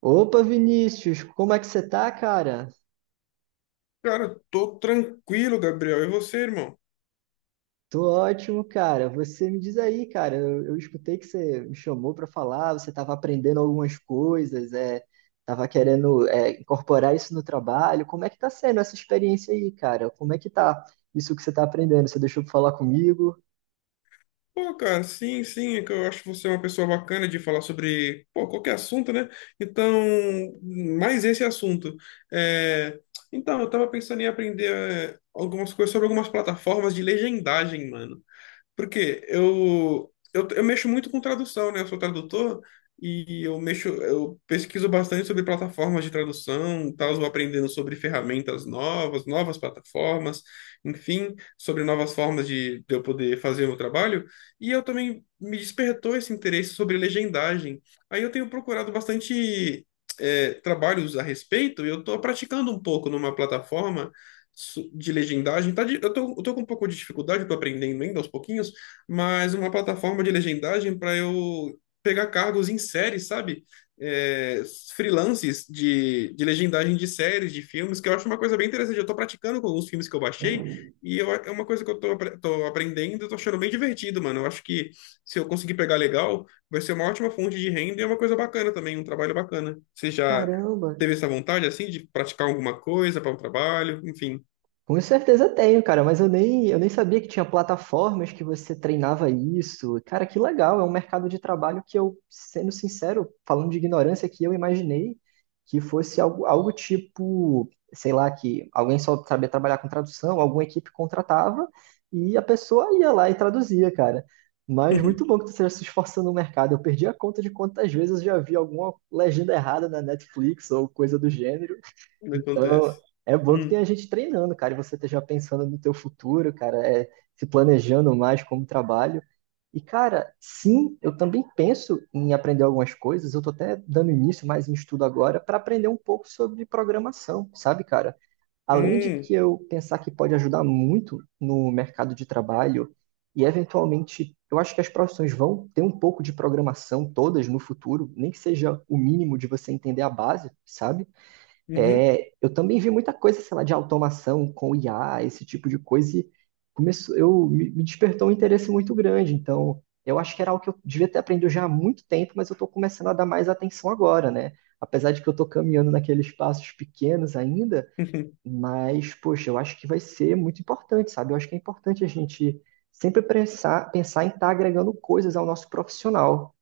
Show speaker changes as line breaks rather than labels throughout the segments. Opa, Vinícius, como é que você tá, cara?
Cara, tô tranquilo, Gabriel. E você, irmão?
Tô ótimo, cara. Você me diz aí, cara. Eu escutei que você me chamou pra falar, você tava aprendendo algumas coisas, tava querendo, incorporar isso no trabalho. Como é que tá sendo essa experiência aí, cara? Como é que tá isso que você tá aprendendo? Você deixou pra falar comigo?
Pô, cara, sim, é que eu acho você é uma pessoa bacana de falar sobre, pô, qualquer assunto, né? Então, mais esse assunto. É, Então, eu tava pensando em aprender algumas coisas sobre algumas plataformas de legendagem, mano. Porque eu mexo muito com tradução, né? Eu sou tradutor e eu mexo, eu pesquiso bastante sobre plataformas de tradução, tal, vou aprendendo sobre ferramentas novas, novas plataformas, enfim, sobre novas formas de eu poder fazer o meu trabalho. E eu também me despertou esse interesse sobre legendagem. Aí eu tenho procurado bastante trabalhos a respeito, e eu estou praticando um pouco numa plataforma de legendagem. Eu tô com um pouco de dificuldade, eu tô aprendendo ainda aos pouquinhos, mas uma plataforma de legendagem para eu pegar cargos em séries, sabe? É, freelances de legendagem de séries, de filmes, que eu acho uma coisa bem interessante. Eu tô praticando com alguns filmes que eu baixei é uma coisa que eu tô aprendendo, eu tô achando bem divertido, mano. Eu acho que se eu conseguir pegar legal, vai ser uma ótima fonte de renda e é uma coisa bacana também, um trabalho bacana. Você já
Caramba.
teve essa vontade, assim, de praticar alguma coisa para um trabalho, enfim.
Com certeza tenho, cara, mas eu nem sabia que tinha plataformas que você treinava isso. Cara, que legal, é um mercado de trabalho que eu, sendo sincero, falando de ignorância aqui, eu imaginei que fosse algo, algo tipo, sei lá, que alguém só sabia trabalhar com tradução, alguma equipe contratava e a pessoa ia lá e traduzia, cara. Mas muito bom que você esteja se esforçando no mercado. Eu perdi a conta de quantas vezes eu já vi alguma legenda errada na Netflix ou coisa do gênero.
Ainda
Então,
acontece.
é bom que tem
Hum.
a gente treinando, cara, e você esteja pensando no teu futuro, cara, se planejando mais como trabalho. E, cara, sim, eu também penso em aprender algumas coisas, eu tô até dando início mais em estudo agora para aprender um pouco sobre programação, sabe, cara? Além de
Hum.
que eu pensar que pode ajudar muito no mercado de trabalho e eventualmente eu acho que as profissões vão ter um pouco de programação todas no futuro, nem que seja o mínimo de você entender a base, sabe?
Uhum.
É, eu também vi muita coisa, sei lá, de automação com IA, esse tipo de coisa, e começou, me despertou um interesse muito grande. Então, eu acho que era algo que eu devia ter aprendido já há muito tempo, mas eu estou começando a dar mais atenção agora, né? Apesar de que eu estou caminhando naqueles passos pequenos ainda,
Uhum.
mas, poxa, eu acho que vai ser muito importante, sabe? Eu acho que é importante a gente sempre pensar, pensar em estar agregando coisas ao nosso profissional.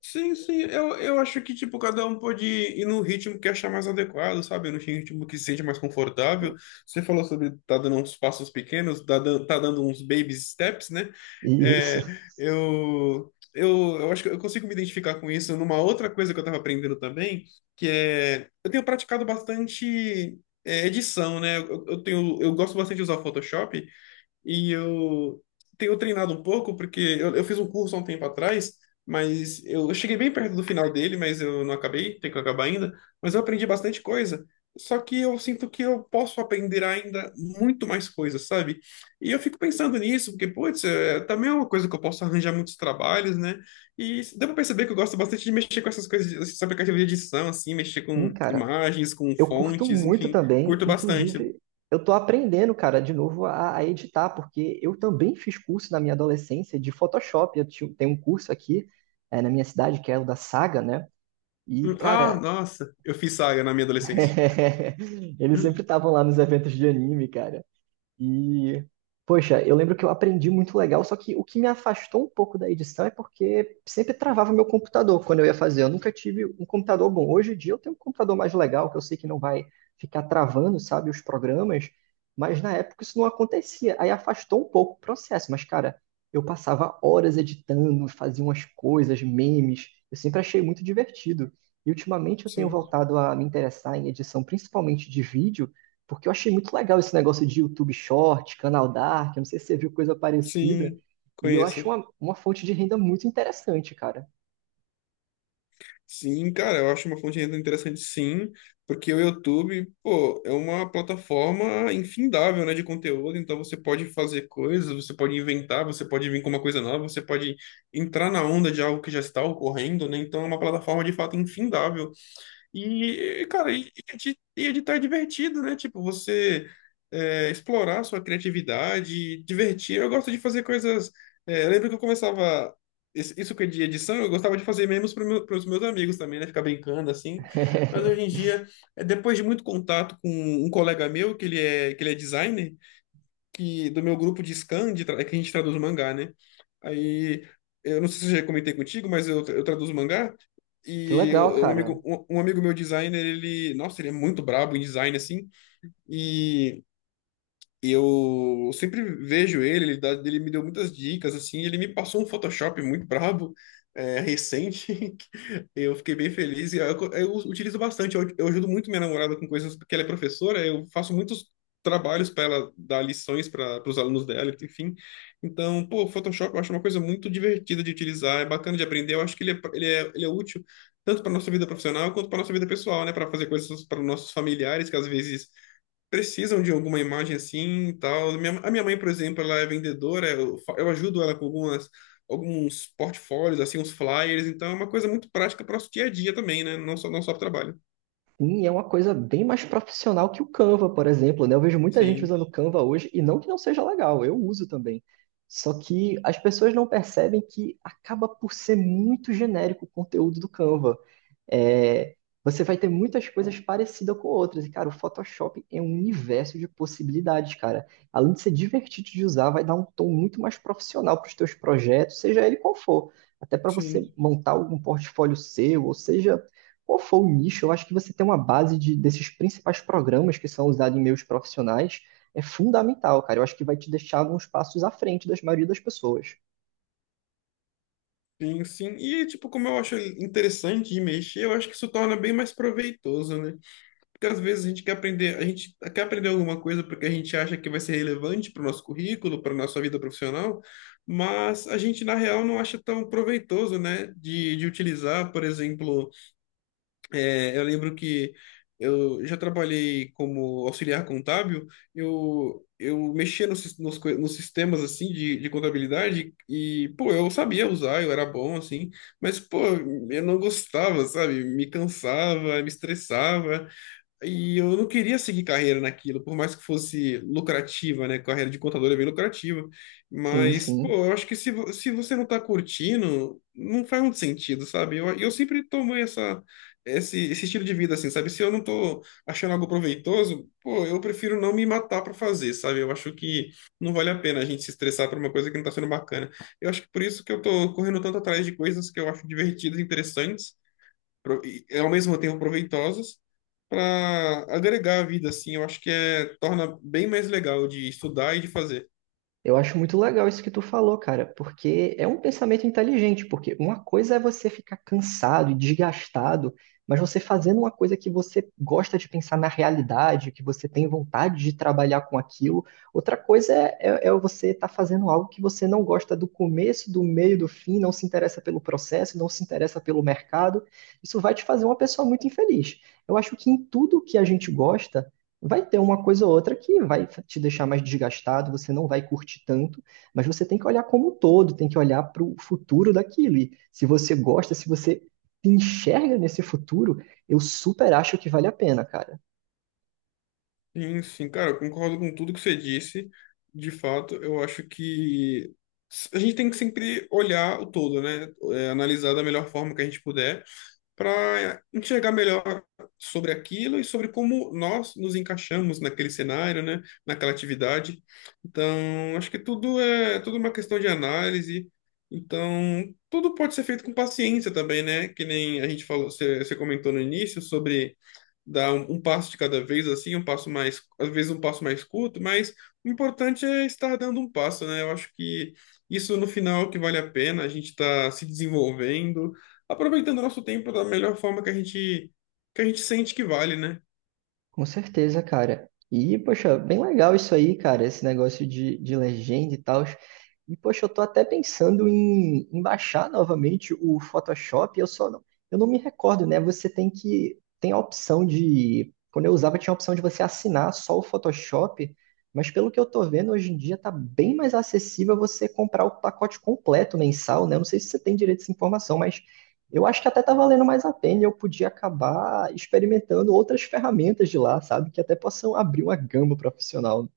Sim, sim. Eu acho que, tipo, cada um pode ir no ritmo que achar mais adequado, sabe? No ritmo que se sente mais confortável. Você falou sobre tá dando uns passos pequenos, tá dando uns baby steps, né?
Isso.
É, eu acho que eu consigo me identificar com isso numa outra coisa que eu tava aprendendo também, que é... Eu tenho praticado bastante... edição, né? Eu tenho, eu gosto bastante de usar Photoshop. E eu tenho treinado um pouco, porque eu fiz um curso há um tempo atrás, mas eu cheguei bem perto do final dele, mas eu não acabei, tenho que acabar ainda. Mas eu aprendi bastante coisa. Só que eu sinto que eu posso aprender ainda muito mais coisas, sabe? E eu fico pensando nisso, porque, putz, é, também é uma coisa que eu posso arranjar muitos trabalhos, né? E deu pra perceber que eu gosto bastante de mexer com essas coisas, esses aplicativos de edição, assim, mexer
Sim,
com
cara,
imagens, com
eu curto
fontes,
muito
enfim,
também,
curto bastante.
inclusive, eu tô aprendendo, cara, de novo a editar, porque eu também fiz curso na minha adolescência de Photoshop. Eu tenho um curso aqui, na minha cidade, que é o da Saga, né? E,
Ah,
cara,
nossa, eu fiz Saga na minha adolescência.
eles
Hum.
sempre estavam lá nos eventos de anime, cara. E, poxa, eu lembro que eu aprendi muito legal, só que o que me afastou um pouco da edição é porque sempre travava meu computador quando eu ia fazer. Eu nunca tive um computador bom. Hoje em dia eu tenho um computador mais legal, que eu sei que não vai ficar travando, sabe, os programas, mas na época isso não acontecia. Aí afastou um pouco o processo, mas cara, eu passava horas editando, fazia umas coisas, memes. Eu sempre achei muito divertido. E ultimamente eu tenho
Sim,
voltado a me interessar em edição, principalmente de vídeo. Porque eu achei muito legal esse negócio de YouTube Short, Canal Dark, eu não sei se você viu coisa parecida.
sim,
E eu acho
conheço.
uma fonte de renda muito interessante, cara.
Sim, cara, eu acho uma fonte de renda interessante, sim, porque o YouTube, pô, é uma plataforma infindável, né, de conteúdo, então você pode fazer coisas, você pode inventar, você pode vir com uma coisa nova, você pode entrar na onda de algo que já está ocorrendo, né, então é uma plataforma de fato infindável. E, cara, e editar é divertido, né? Tipo, você explorar sua criatividade, divertir. Eu gosto de fazer coisas. É, eu lembro que eu começava. Isso que é de edição, eu gostava de fazer memes para os meus amigos também, né? Ficar brincando assim. Mas hoje em dia, depois de muito contato com um colega meu, que ele é designer que do meu grupo de scan, de tra- é que a gente traduz mangá, né? Aí, eu não sei se eu já comentei contigo, mas eu traduzo mangá.
Que legal,
Um
cara.
amigo, um amigo meu designer, ele, nossa, ele é muito brabo em design, assim. E eu sempre vejo ele me deu muitas dicas, assim, ele me passou um Photoshop muito brabo, recente, que eu fiquei bem feliz, e eu utilizo bastante, eu ajudo muito minha namorada com coisas, porque ela é professora, eu faço muitos trabalhos para ela dar lições para os alunos dela, enfim, então, pô, Photoshop eu acho uma coisa muito divertida de utilizar, é bacana de aprender, eu acho que ele é útil tanto para nossa vida profissional quanto para nossa vida pessoal, né, para fazer coisas para nossos familiares, que às vezes precisam de alguma imagem assim e tal. A minha mãe, por exemplo, ela é vendedora, eu, eu ajudo ela com algumas, alguns portfólios, assim, uns flyers, então é uma coisa muito prática para o nosso dia a dia também, né? Não só para trabalho.
Sim, é uma coisa bem mais profissional que o Canva, por exemplo, né? Eu vejo muita gente
Sim,
usando o Canva hoje, e não que não seja legal, eu uso também. Só que as pessoas não percebem que acaba por ser muito genérico o conteúdo do Canva. É, você vai ter muitas coisas parecidas com outras. E, cara, o Photoshop é um universo de possibilidades, cara. Além de ser divertido de usar, vai dar um tom muito mais profissional para os teus projetos, seja ele qual for. Até para você
sim,
montar algum portfólio seu, ou seja, qual for o nicho, eu acho que você ter uma base desses principais programas que são usados em meios profissionais é fundamental, cara. Eu acho que vai te deixar alguns passos à frente das maioria das pessoas.
sim, sim. E, tipo, como eu acho interessante de mexer, eu acho que isso torna bem mais proveitoso, né? Porque às vezes a gente quer aprender, a gente quer aprender alguma coisa porque a gente acha que vai ser relevante para o nosso currículo, para a nossa vida profissional, mas a gente, na real, não acha tão proveitoso, né, de utilizar. Por exemplo, eu lembro que eu já trabalhei como auxiliar contábil, eu mexia nos sistemas, assim, de contabilidade e, pô, eu sabia usar, eu era bom, assim, mas, pô, eu não gostava, sabe? Me cansava, me estressava. E eu não queria seguir carreira naquilo, por mais que fosse lucrativa, né? Carreira de contador é bem lucrativa.
Sim,
Mas, pô,
sim.
eu acho que se você não tá curtindo, não faz muito sentido, sabe? Eu sempre tomo esse estilo de vida, assim, sabe? Se eu não tô achando algo proveitoso, pô, eu prefiro não me matar pra fazer, sabe? Eu acho que não vale a pena a gente se estressar por uma coisa que não tá sendo bacana. Eu acho que por isso que eu tô correndo tanto atrás de coisas que eu acho divertidas e interessantes e, ao mesmo tempo proveitosas para agregar a vida, assim, eu acho que é, torna bem mais legal de estudar e de fazer.
Eu acho muito legal isso que tu falou, cara, porque é um pensamento inteligente, porque uma coisa é você ficar cansado e desgastado, mas você fazendo uma coisa que você gosta de pensar na realidade, que você tem vontade de trabalhar com aquilo, outra coisa é você estar fazendo algo que você não gosta do começo, do meio, do fim, não se interessa pelo processo, não se interessa pelo mercado, isso vai te fazer uma pessoa muito infeliz. Eu acho que em tudo que a gente gosta, vai ter uma coisa ou outra que vai te deixar mais desgastado, você não vai curtir tanto, mas você tem que olhar como um todo, tem que olhar para o futuro daquilo. E se você gosta, se você se enxerga nesse futuro, eu super acho que vale a pena, cara.
Sim, sim, cara, eu concordo com tudo que você disse. De fato, eu acho que a gente tem que sempre olhar o todo, né? É, analisar da melhor forma que a gente puder para enxergar melhor sobre aquilo e sobre como nós nos encaixamos naquele cenário, né, naquela atividade. Então, acho que tudo é uma questão de análise. Então, tudo pode ser feito com paciência também, né? Que nem a gente falou, você comentou no início sobre dar um passo de cada vez, assim, um passo mais, às vezes um passo mais curto, mas o importante é estar dando um passo, né? Eu acho que isso no final é o que vale a pena, a gente está se desenvolvendo, aproveitando o nosso tempo da melhor forma que a gente sente que vale, né?
Com certeza, cara. E, poxa, bem legal isso aí, cara, esse negócio de legenda e tal. E, poxa, eu tô até pensando em, em baixar novamente o Photoshop. Eu não me recordo, né? Você tem que, tem a opção de, quando eu usava, tinha a opção de você assinar só o Photoshop. Mas pelo que eu tô vendo, hoje em dia tá bem mais acessível você comprar o pacote completo mensal, né? Eu não sei se você tem direito a essa informação, mas eu acho que até tá valendo mais a pena e eu podia acabar experimentando outras ferramentas de lá, sabe? Que até possam abrir uma gama profissional.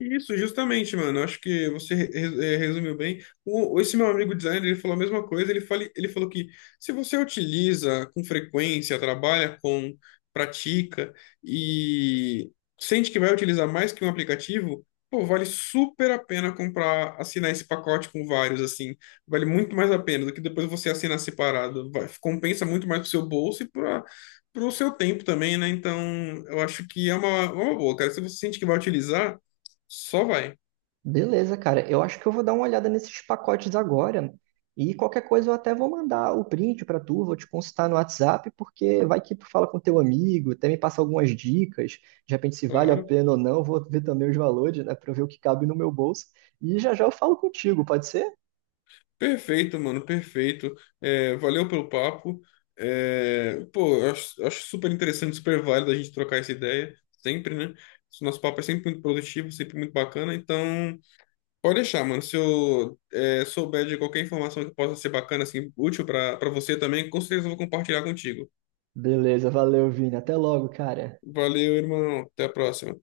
Isso, justamente, mano. Acho que você resumiu bem. O, esse meu amigo designer, ele falou a mesma coisa. Ele falou que se você utiliza com frequência, trabalha com, pratica e sente que vai utilizar mais que um aplicativo, pô, vale super a pena comprar, assinar esse pacote com vários, assim. Vale muito mais a pena do que depois você assinar separado. Compensa muito mais pro seu bolso e para o seu tempo também, né? Então, eu acho que é uma boa, cara. Se você sente que vai utilizar. Só vai,
Beleza, cara. Eu acho que eu vou dar uma olhada nesses pacotes agora. E qualquer coisa eu até vou mandar o print pra tu, vou te consultar no WhatsApp, porque vai que tu fala com teu amigo, até me passa algumas dicas, de repente se vale a
claro.
pena ou não, vou ver também os valores, né, pra eu ver o que cabe no meu bolso. E já já eu falo contigo, pode ser?
Perfeito, mano, perfeito. É, valeu pelo papo. É, pô, eu acho, acho super interessante, super válido a gente trocar essa ideia, sempre, né? Esse nosso papo é sempre muito produtivo, sempre muito bacana. Então, pode deixar, mano. Se eu souber de qualquer informação que possa ser bacana, assim, útil para você também, com certeza eu vou compartilhar contigo.
Beleza, valeu, Vini. Até logo, cara.
Valeu, irmão. Até a próxima.